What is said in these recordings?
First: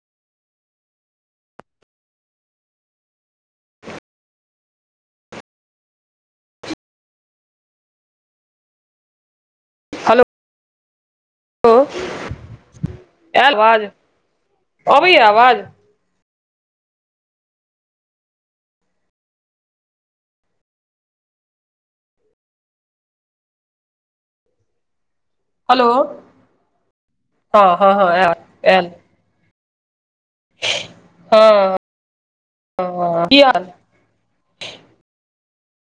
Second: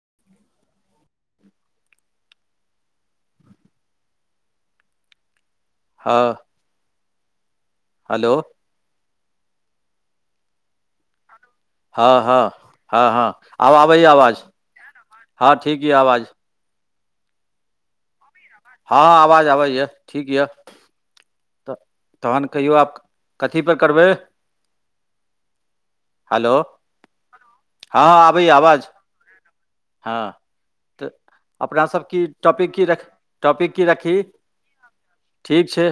[inaudible] हं। Hello. Hello. Hello. ह ह ह ह आयल आब आवाज आबैये आवाज, अबैय हं आवाज ठीक ये आवाज। हं आवाज आबैये ठीक ये। तऽ तखन कहियौ आब, कथी पर करबै। हेलो हेलो, हँ हँ हं हँ आयल आबैये आयल आवाज हं। तऽ हँ अपना सब की टॉपिक की रखि हँ हाल टॉपिक की रखि। ठीक छै।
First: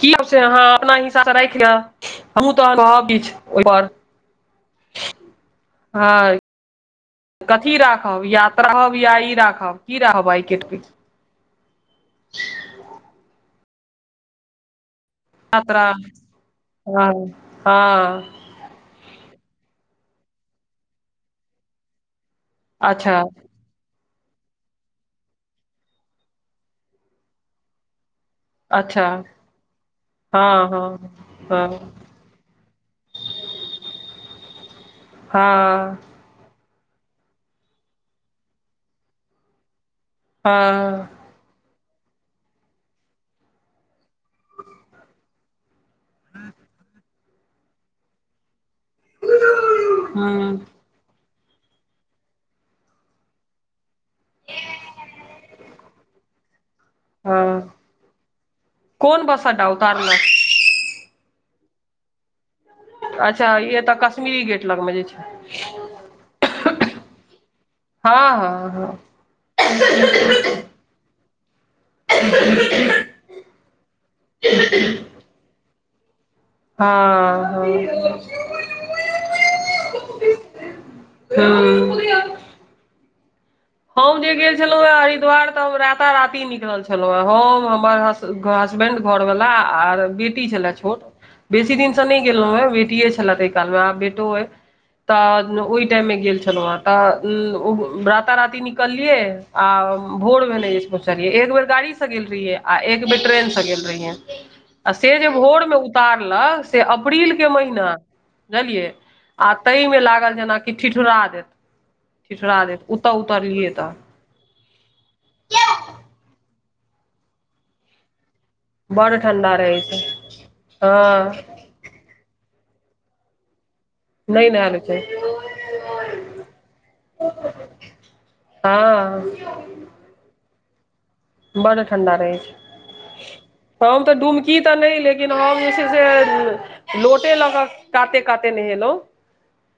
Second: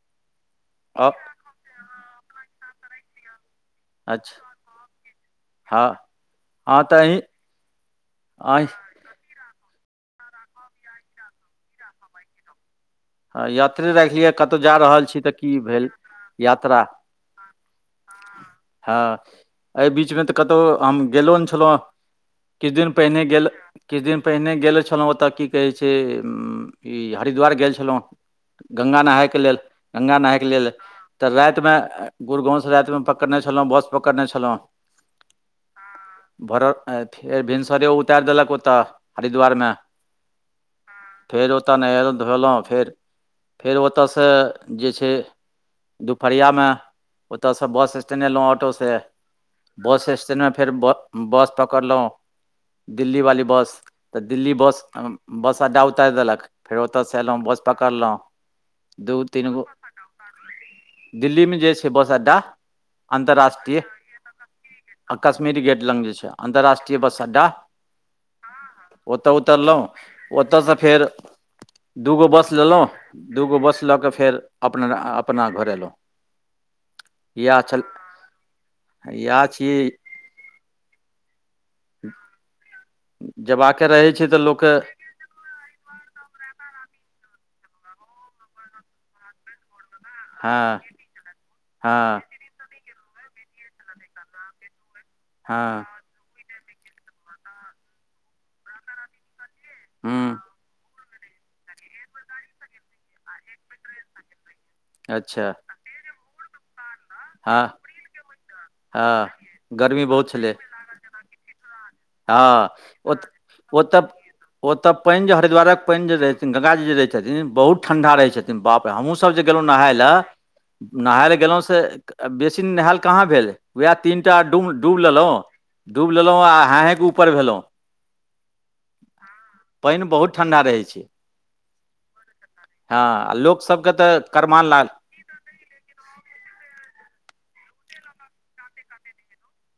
की लेब अपना अ- हिसाब से राखि लिय, हमहु त कहब किछ ओहिपर। अच्छा हँ हं हँ तऽ अहीँ कथी राखब, अहीँ यात्रा कि आइटी राखब, की राखब आइटी हं आइ यात्रे राखि लिऽ कतहु जा रहल छी तऽ। की आत्रा भेल यात्रा हं हां ह एहि बीचमे तऽ कतहु हम गेलो नय छल‌ऊ, किछु दिन अच्छा पहिने गेल किछ दिन पहिने गेल छल‌ऊओतय की कहै छैय, इ हरिद्वार गेल छलहुं गंगा अच्छा नहायके लेल- गंगा नहायके लेल हँ हँ तऽ रातिमे हँ गुड़गाँवस रातिमे पकड़ने छलहुं, बस पकड़ने छल‌ऊ हां भोरर आइ फेर भिनसरे उतारि देलक ओतऽ हरिद्वारमे हं फेर ओतह नहेल‌ऊ-धोएल‌ऊ फेर फेर ओतयसऽ जे छैय दुपहरियामे ओतऽस बस स्टैन्ड एलहु ऑटोसे बस स्टैंडमे हूँ फेर ब बस पकड़ल‌ऊ, दिल्ली वाली बस तऽ दिल्ली बस बस अड्डा उतारि देलक, फेर ओतऽस एयल‌ऊ हँ बस पकड़ल‌ऊ दु कोन बस तीन गो, अड्डा उतारलक दिल्ली मे जे छैय बस अड्डा अच्छा ई अन्तर्राष्ट्रीय एतऽ कश्मीरी गेट लगमे जे आ छै कश्मीरी गेट लग जे छैय अन्तर्राष्ट्रीय बस अड्डा हँ हँ हँ ओतऽ उतरल‌‌ऊ, ओतऽस फेर दुगो बस लेल‌ऊ, दुगो बस लऽ कऽ फेर, अपना-अपना घर एल‌ऊ। हां-हं इएह छियै [unintelligible] हम्म जेबाके रहै हम छै जे तऽ गेल लोकके छलहु है हरिद्वार तऽ हम राता-राति निकलल छलहुं है, हम हमर हसबैंड- घरवला आर बेटी हँ छले छोट बेसी दिन से नहि हँ गेलहु है, बेटीए छले तय कालमे आब बेटो अय तऽ हँ ओहिटाइममे गेल छलहुं है, तऽ राता-राती निकललियै आ ह्म भोर भेलेय [unintelligible] छलिए, एक बेर गाड़ी से गेल रहिये, आ एक बेर ट्रेन से गेल रहियैन, आ से जे अच्छा भोरमे उ उतारलक, से अप्रिलके हँ महिना बुझलियै हँ आ तैयमे गर्मी बहुत लागल जेना कि ठिठुरा देत। ठिठुरा ह देत ओतऽ ओत उतरलियै तऽ -ओतऽ- ओतऽ पानि जे हरिद्वारक पानि जे रहैय थिन गंगा जी जे रहैय छथिन, बहुत ठंडा रहैय छथि न बाप रे हमहुँ बड सब जे ठंडा गेलहु रहै नहाय छै ल, नहाय ल हँ गेलहु स से बेसी नहैल कहा भेल। वैह तीन टा नहि डुम नहायल छै डुब लेलों, डुब लेलों आ हांय-हांय उपर भेलऊ, हँ पानि बहुत ठंडा रहैय छैय। बड ठंडा रहैय आ छैय, लोक सबके हम तऽ डुमकी करमान तऽ लाल नै ले लेकिन हम जे छै से, लोटे ल कऽ काते-काते नहेल‌ऊ।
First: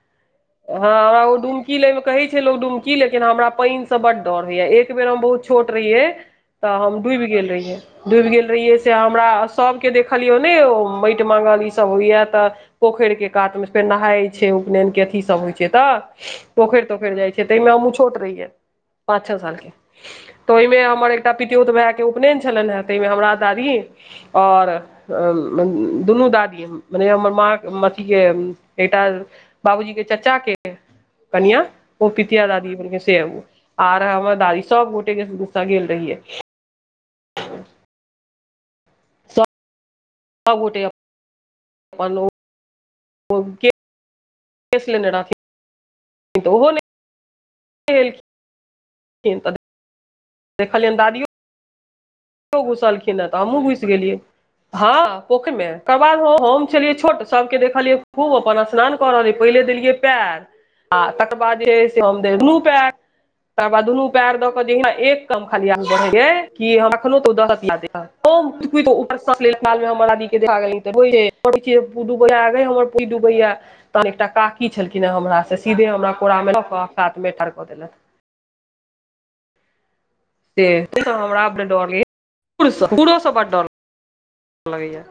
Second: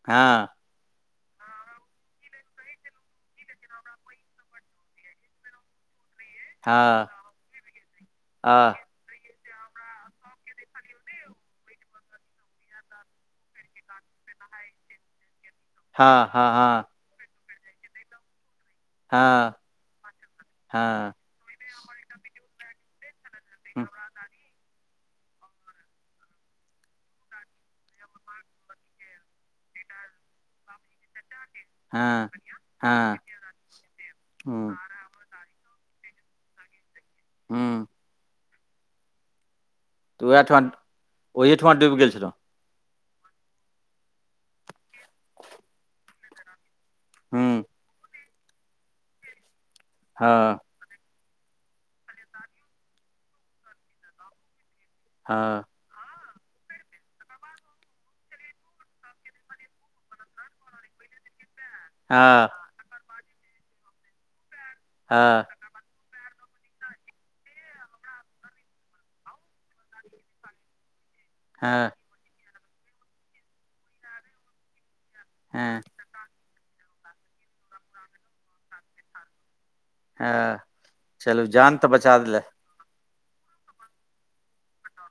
हँ हँ हमरा ओ डुमकी लयमे कहै छै लोक डुमकी, लेकिन हमरा पानिसँ बड्ड डऽर होइए, एक बेर हम बहुत छोट रहियै तऽ हम हँ डूबि गेल रहियै, डूबि गेल हँ रहियै से हमरा अस सभके देखलियौ, नहिओ माटि माँगल ई सब होइए तऽ पोखरि के कात में फेर नहाय छै, उपनयन के अथी सब होइ छियै तऽ, हँ हँ पोखरि-तोखरि जाइ छियै तहिमे हमहूँ छोट रहियै। पाँच छ हँ साल के, तऽ ओहिमे हमर हँ हँ एकटा पितयोत भैंए के उपनयन छलनि हेँ, तहिमे हमरा दादीए आओर दुनू दादीऐ मने हमर माँ अथी के ऐटा बाबूजी के चच्चा के कनियां। ओ हँ हँ पितिया दादी हँ से आर हमर दादी हूँ सब गोटे के गुस्सा गेल रहिये। हँ। तऽ आ ओएहठाम गोटे ओहिठमा डूबि गेल अपन छलहुँ ओ [unintelligible] लेने रहथिन त ओहो नहि हँ। [inaudible] [inaudible] हँ। देखलियनि दादीयो घुसलखिन ह त हमहुँ घुइस गेलियै हा हँ पोखरिमे ओकर बाद हम छलियै छोट सभकेँ देखलियै खूब अपन स्नान क रहल अय पहिले देलियै पएर आ तकर बाद जे हइ से हम दे हँ दुनू पैएर तकर बाद दुनू पैएर द के जे एक कम हँ खदिया कि ह हँ [unintelligible] डूबैया आ गै हमर [unintelligible] डूबैया तहन एकटा काकी छलखिन हे हमरा से हँ सीधे हमरा कोरामे लऽ क कातमे ठार क देलत। हँ से हमरा चलू अपने जान तऽ डर ल बचा देले कुकुरोसँ बड्ड डर ल लगैया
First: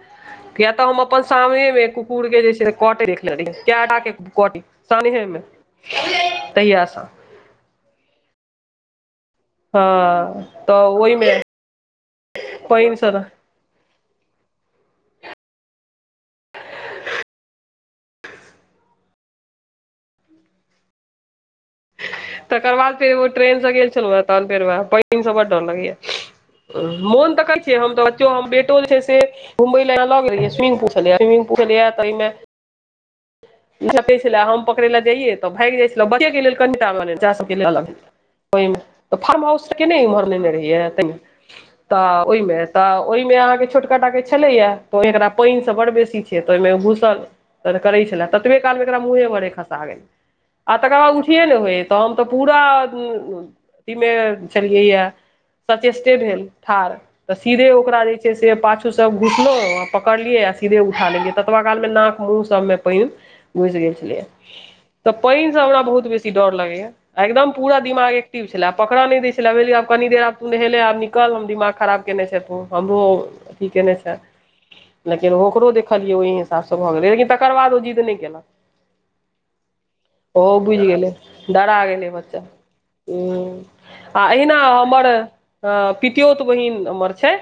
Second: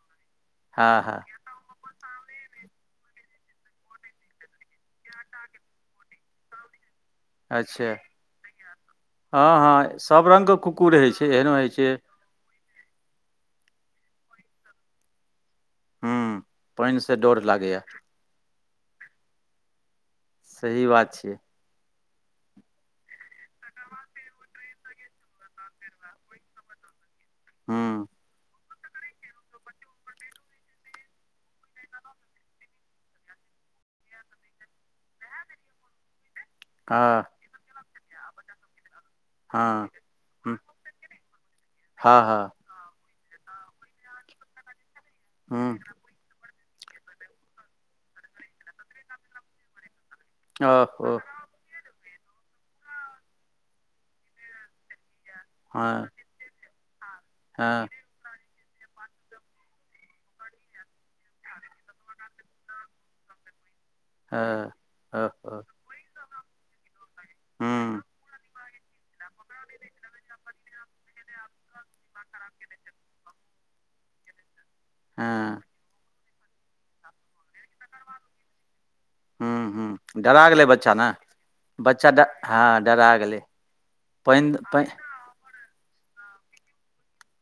किया त हम हँ हँ अपन सामनेमे कुकुर के जे छैय कटैत देखले रहियै कैटा के कटय सामनेहे मे। तकिया स। अच्छा हँ- हँ सब रङ्गके कुकुर होइ छैय एहनो होइ छैय। पइन स डर हूँ पाइनसँ डर लागैए। सही बात छैय। तकर बाद फेर ओ ट्रेन से गेल छलहुँ हे तहन फेर वएह पाइनसँ बड डर लगैया। मोन त कहय छैय हम त हूँ बच्चो हम बे त जे छैय से घुमबई ले ल गेल रहियै स्विमिंग पूल छलैया स्विमिंग पूल छलैया तयमे छले हम पकड़ै ले जाइयए त भागि जाइ छलै बच्चे हँ के लेल [unintelligible] फार्म हाउस के हँ नय इम्हर लेने रहियए त हँ हँ ओयमे। त ओइमे अहाँके छोटकाटा के छलैया त एकरा पाइन से हूँ बड़ बेसी छैय ओयमे घुसल करै छले ततबे कालमे एकरा मुहे भरे खसा गेल आ तकर ओहो बाद नहि होइ त हम त पूरा अथी मे छलियै या हँ सचेष्टे भेल ठार त सीधे हँ ओकरा जे जे से पाछू स घुसलौं आ पकड़लियै आ सीधे उठा लेलियै ततबा काल मे नाक, मुँह सबमे पाइन घुइस गेल छलैया हँ त ओहो पाइनसँ हमरा बहुत बेसी डर लगैया। आ एकदम पूरा हूँ दिमाग एक्टिव छलै आ पकड़ऽ नहि दै छलै भेल जे आब कनी देर आब तु नहेले आब निकल हम दिमाग खराब केने छैं तों हमरो अथी केने छैं लेकिन हँ ओकरो देखलियै ओहि सेहा सब भ गेलैय लेकिन तकर बाद ओ जिद नै केलक। हु- हु डेरा ओहो गेलैय बुझि बच्चा ने। गेलै डरा गेलैय बच्चा हँ डरा गेलै ह आ अहिना पानि पानि हमर अ पितियोत बहिन हमर छैय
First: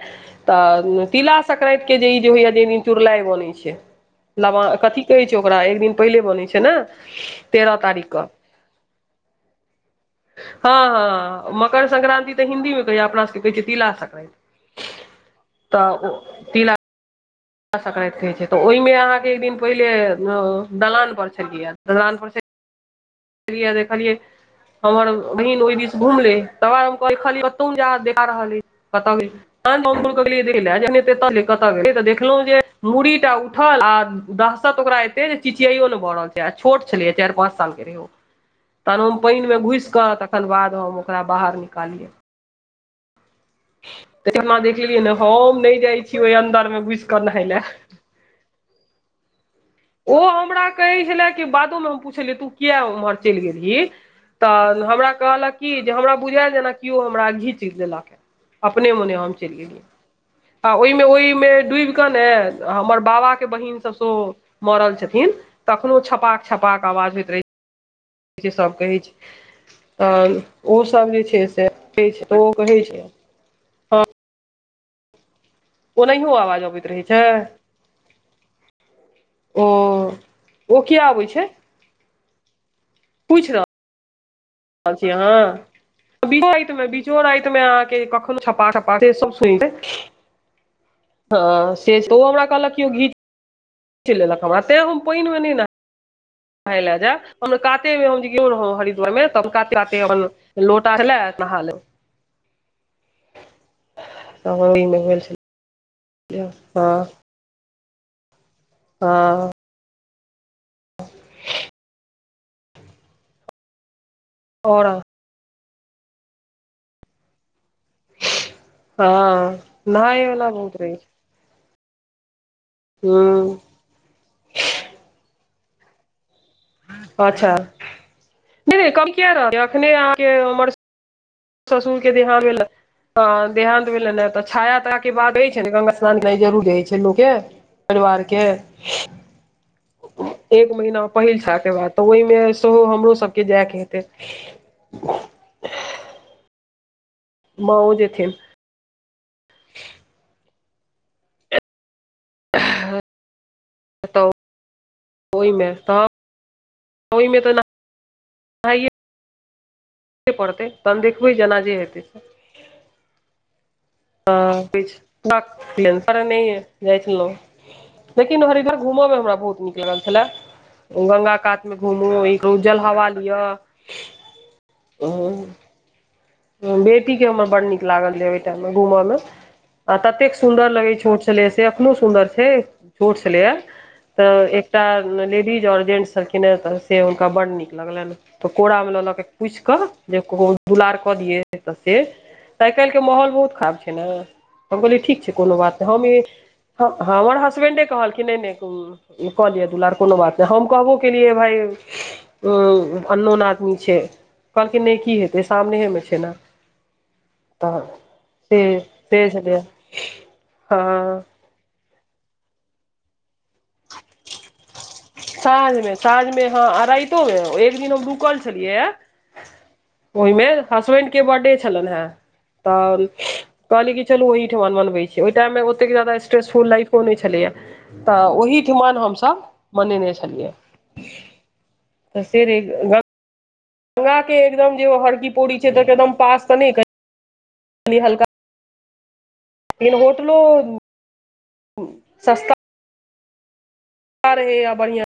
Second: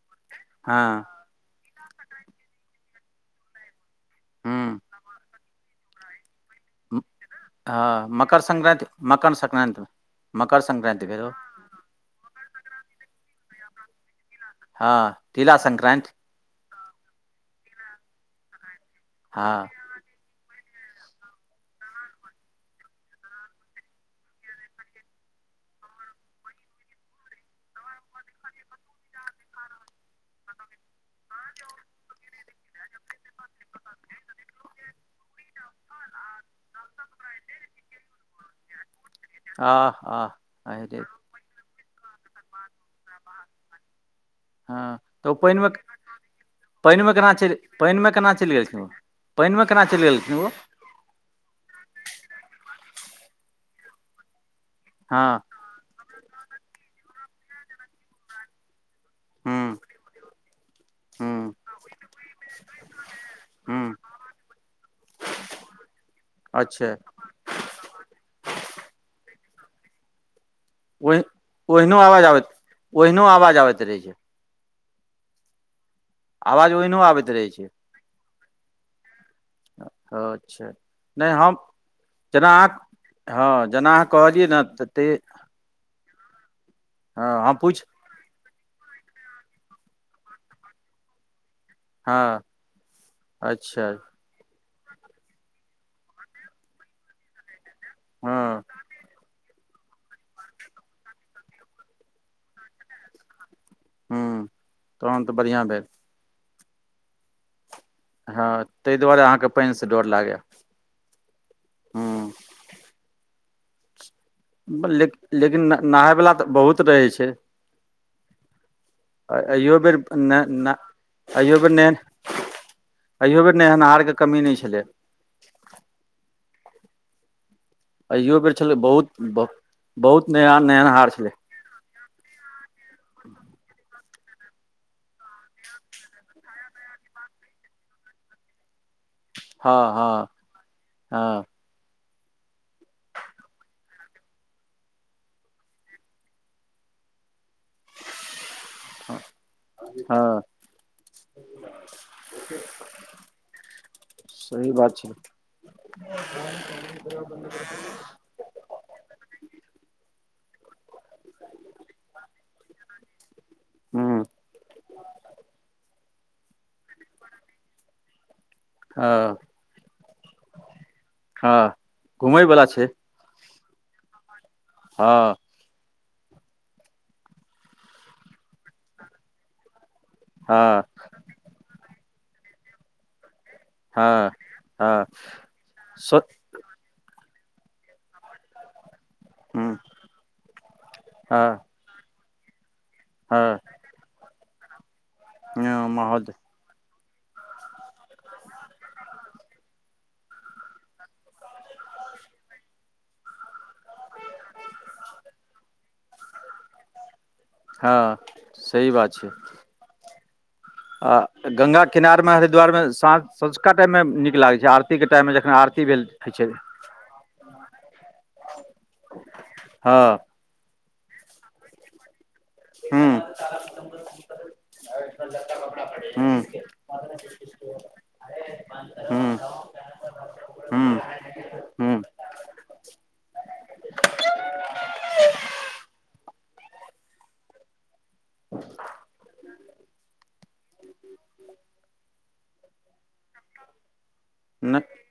हँ त तिला संकरांतिके दिन जे इ जे होइ जे दिन चुरलाई बनय छैय लवा हूँ कथी कहय छैय ओकरा एक दिन पहिले बनैय छैय न तेरह तारीख हँ क मकर संक्रान्ति। मकर सक्रान्ति मे। ह ह मकर संक्रान्ति तऽ हिन्दीमे कहैये, अपना सभके कहै छैै अपना सबके तिला संक्रान्ति। हं तिला तऽ ओ संक्रान्ति। तिला संक्रान्ति कहै छै, तऽ ओहिमे अहांके एक दिन हँ पहिले दलान पर छलियै हे, दलान पर छलिये देखलियै हमर बहिन ओहि बीच घुमलै, तब हम कहल कतहु जा देखा कतौ जा रहल अछि, कतय गेल। ह गोलके कहलिए दयले जखन एतय नै कतह गेलैय देख देखलहु जे मूड़ी टा उठल आ दहशत ओकरा एते जे चिचियायो न भऽ रहल छै। यैह छोट छलैये चारि पाँच साल के रहै ओ। [inaudible] तहन हम पानिमे घुसिकऽ आह आह तखन बाद अरे मे ओकरा बाहर निकालियै। तऽ केना ह देख लेलियै ने तऽ ओ हम पानिमे, नहि जाइ छी ओहि अन्दरमे घुसि पानिमे कऽ केना नहाय चलि लए पानिमे केना चलि गेल छलैये। पानिमे केना चलि गेलखिन ओ। कहैय छलैय कि बादोमे हम पुछलियै तु किया उम्हर चलि गेलही तऽ हमरा हँ कहलक कि जे हमरा बुझायल जेना कोइ हमरा घीचि देलक हे। अपने मोने हम चैलि हूँ गेलियै। आ ओहिमे ओहिमे हूँ डुबि कऽ ने हमर बाबाके बहिन सब हूँ सेहो मरल छथिन त अखनो छपाक छपाक अच्छा आवाज होइत रहैय छै। जे सब कहैय छै, तऽ ओ सब जे ओहि छै से ओ कहै छै। अखनो आवाज आबैत रहै हँ छै। ओनाहियो आवाज अबैत रहै छै। ओ अच्छा, ओ किया अबै नै छै हम जेना अहां, हं जेना अहां कहलियै ने तऽ ते अछि अहां, बिझोह रातिमे, बिझोह हँ हम रातिमे पूछि कखनौ छपा छपाके सब सुनतै, हं से तऽ ओ हँ हमरा कहलक कि ओ गीत अच्छा। चीन लेलक हमरा, तैं हम पानिमे नै नहाय नहाय ले जैब, हम कातेमे हम हँ गेलहुं हरिद्वारमे त काते काते ते अपन लोटा छलैह, नहा लेलहुं। हूँ त हमी नहैल तहन तऽ बढ़िआँ भेल छलहुं, हां। हं, तै दुआरे हँ अहांके पानिसं डर लागैये। [inaudible] आओर लेकिन लेकिन नहायवला तऽ बहुत रहैय छै। हँ अहियो बेर नहाय न वला न बहुत रहै छै अहियो बेर ने अहियो हूँ बेर नहेनहारके कमी नै छलै। अच्छा। अहियो बेर छलै नहि बहुत कम किया रहत बहुत नहेनहार नया नहेनहार छलै। ससुरके देहांत भेल हन। देहांत भेलैन ह तऽ छाया ताया के बात रहै छै न गंगा स्नान जरुर रहै छै लोकके। परिवार के, हँ हँ एक महिना पहिल हँ छाया के बाद। तऽ ओहिमे सेहो हमरो सबके जायके हेतै। माॅओ जेथिन। हां। तऽ सही बात छै। ओहिमे तऽ पाइये पड़तै तहन देखबै जेना जे हेतै से। हूँ हँ पर [unintelligible] जाइ छलौ लेकिन हरिद्वार घुमऽ मे हमरा हँ बहुत नीक लागल छलै, गंगा हँ कातमे घुमु इ कहु घुमयवला छै जल हवा लियअ। हँ। बेटीके हमर बड नीक लागल रहय ओहि टाइममे घूमऽ मे आ ततेक सुन्दर हँ लगै छैय छोट छलै से एखनो सुन्दर छै छोट छलैए त हँ एकटा हँ लेडीज और जेंट्स स छलखिन हें त से हुनका बड़ नीक लगलनि त कोरामे लऽ लऽ पुछि क हँ जे कहु दुलार कऽ लियै। हँ त से आइ काल्हिके माहौल बहुत हँ खराब छैय ने हम कहलियै ठीक छैय। कोनो बात नहि हम इ माहौल हमर हसबेंडे कहलखिन नय- नय जे क लिय दूलार कोनो बात नहि हम कहबो केलियै जे भाय उ अननोन आदमी छैय कहलखिन नहि की हेतै सामनेेमे छैय ने। तऽ हँ से सही बात से छै छलय। आ गंगा किनारमे हरिद्वारमे साँझ सँझुका टाइममे नीक लागैय छैय आर साँझमे-साँझमे हँ राइत मे एक दिन हम रुकल छलियै हँ ओयमे हसबैंड के बर्थडे छलनि हेँ। त हुँ कहलियै कि चलू ओहिठमन मनबे छियै ओय टाइम मे ओतेक जादा हुँ स्ट्रेसफुल लाइफ फो नहि छलैया त ओहिठिमन हम सब हुँ मनेने छलियै हुँ हुँ त से नहि ग गंगा के एकदम जे ओ हरकी पोड़ी ज छैय त एकदम पास त नहि कहि कनि हलका [inaudible] बिन होटलो सस्ता रहै आ नहि बढ़िआँ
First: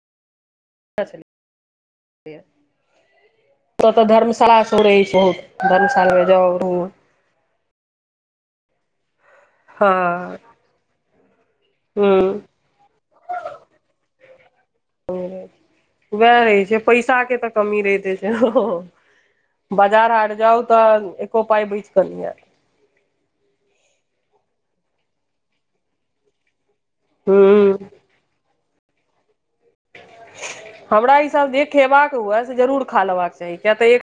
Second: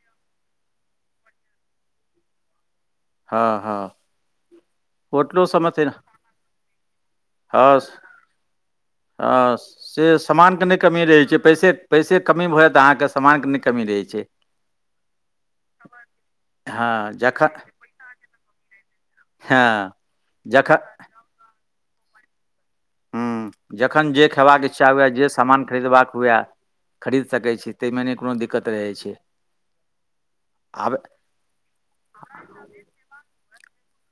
हँ हँ ओत धर्मशाला सब रहै सेहो होटलो सबमे छै ने। धर्मशाला मे जाउ घुमु। हँ -हँ से हँ समानके नहि कमी रहै छैय पैसे पैसेके हूँ कमी भ जैत अहाँके सामानके नहि कमी रहै छैय। वएह रहै छैय हँ पैसाके तऽ जखन कमी रहिते छैय। हँ बजार हाट जाउ जखन त एको पाइ बइच कऽ नहि ऐत। हुं जखन जे खयबाक इच्छा हुए जे सामान खरीदबाक हुए खरीद सकै छी हूँ तयमे नय कोनो दिक्कत रहै छैय। हमरा हिसाब जे खेबाक हुए से जरूर खा लेबाक चाही किय त एक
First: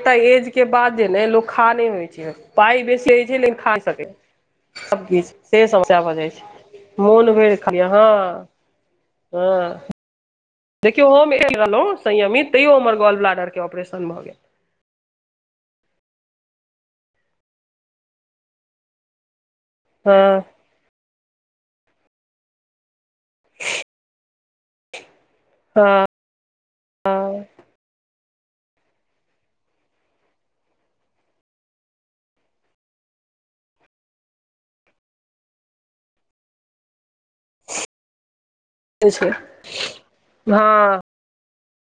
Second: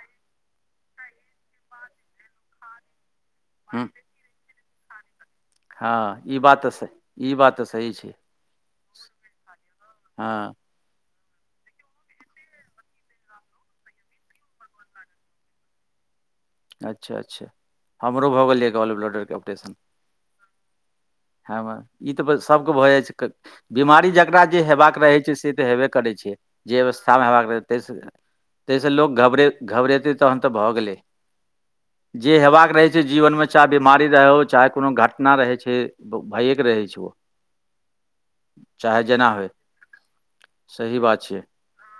एक एज के बाद जे ने लोक खा नहि होइ छैय पाइ बेसी होइ छैय लेकिन खा हुँ सकै छैय। सभकिछु से समस्या भ हँ जाय ई बात तऽ स छैय मोन ई बात भइर तऽ खा लिय सही छै हँ। हँ। हँ। देखियौ हम रहय छलहुँ संयमित तैयो हमर गाॅल ब्लाडरके ऑपरेशन भ गेल। अच्छा -अच्छा हमरो भ गेल यऽ गॉल ब्लडरके ऑपरेशन। हँ। हँ- हँ इ त सबके भ जाइ छैय बिमारी ज जेकरा जे हेबाक रहय छैय से त हेबे हँ करय छैय। जे अवस्थामे हँ हेबाक रहतै तयसँ- तयसँ लोक घबरे घबरेतै तहन त भ गेलै। जे हेबाक रहै छै जीवन मे चाहे बीमारी रहे ओ चाहे कोनो घटना रहै छैय ओ भइएके रहै छै ओ। चाहे जेना होय सही बात छै हँ।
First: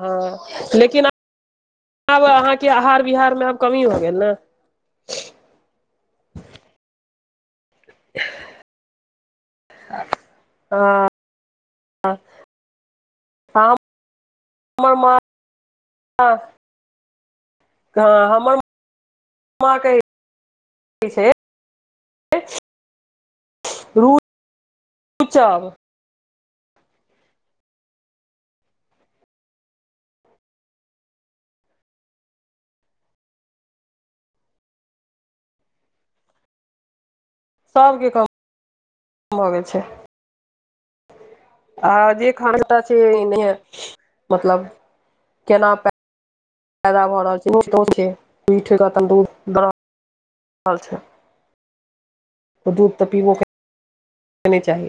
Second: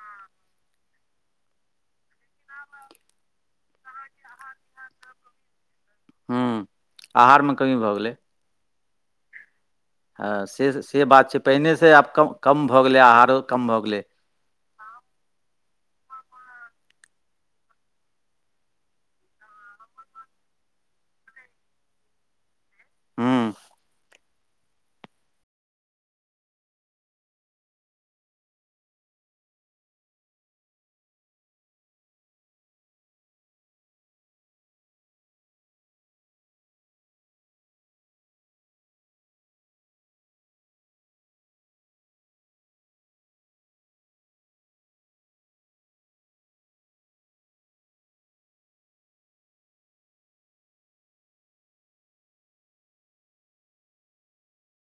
हँअ लेकिन आब अहाँके आहार बिहारमे आब कमी भऽ गेल ने। हूँ आहार मे कमी भऽ गेलै। हँ से- हँ से बात छै पहिने से आब कम -कम भऽ गेलै आहारो कम भऽ गेलै।। हमर मां हँ हँ हमरो मां कहै छै हूॅं। [inaudible] सबके कम भऽ गेल छै। आ जे खान त छै नहिये मतलब केना प पैदा भऽ रहल छै पीठ [unintelligible] दूध त पीबो के नै चाही।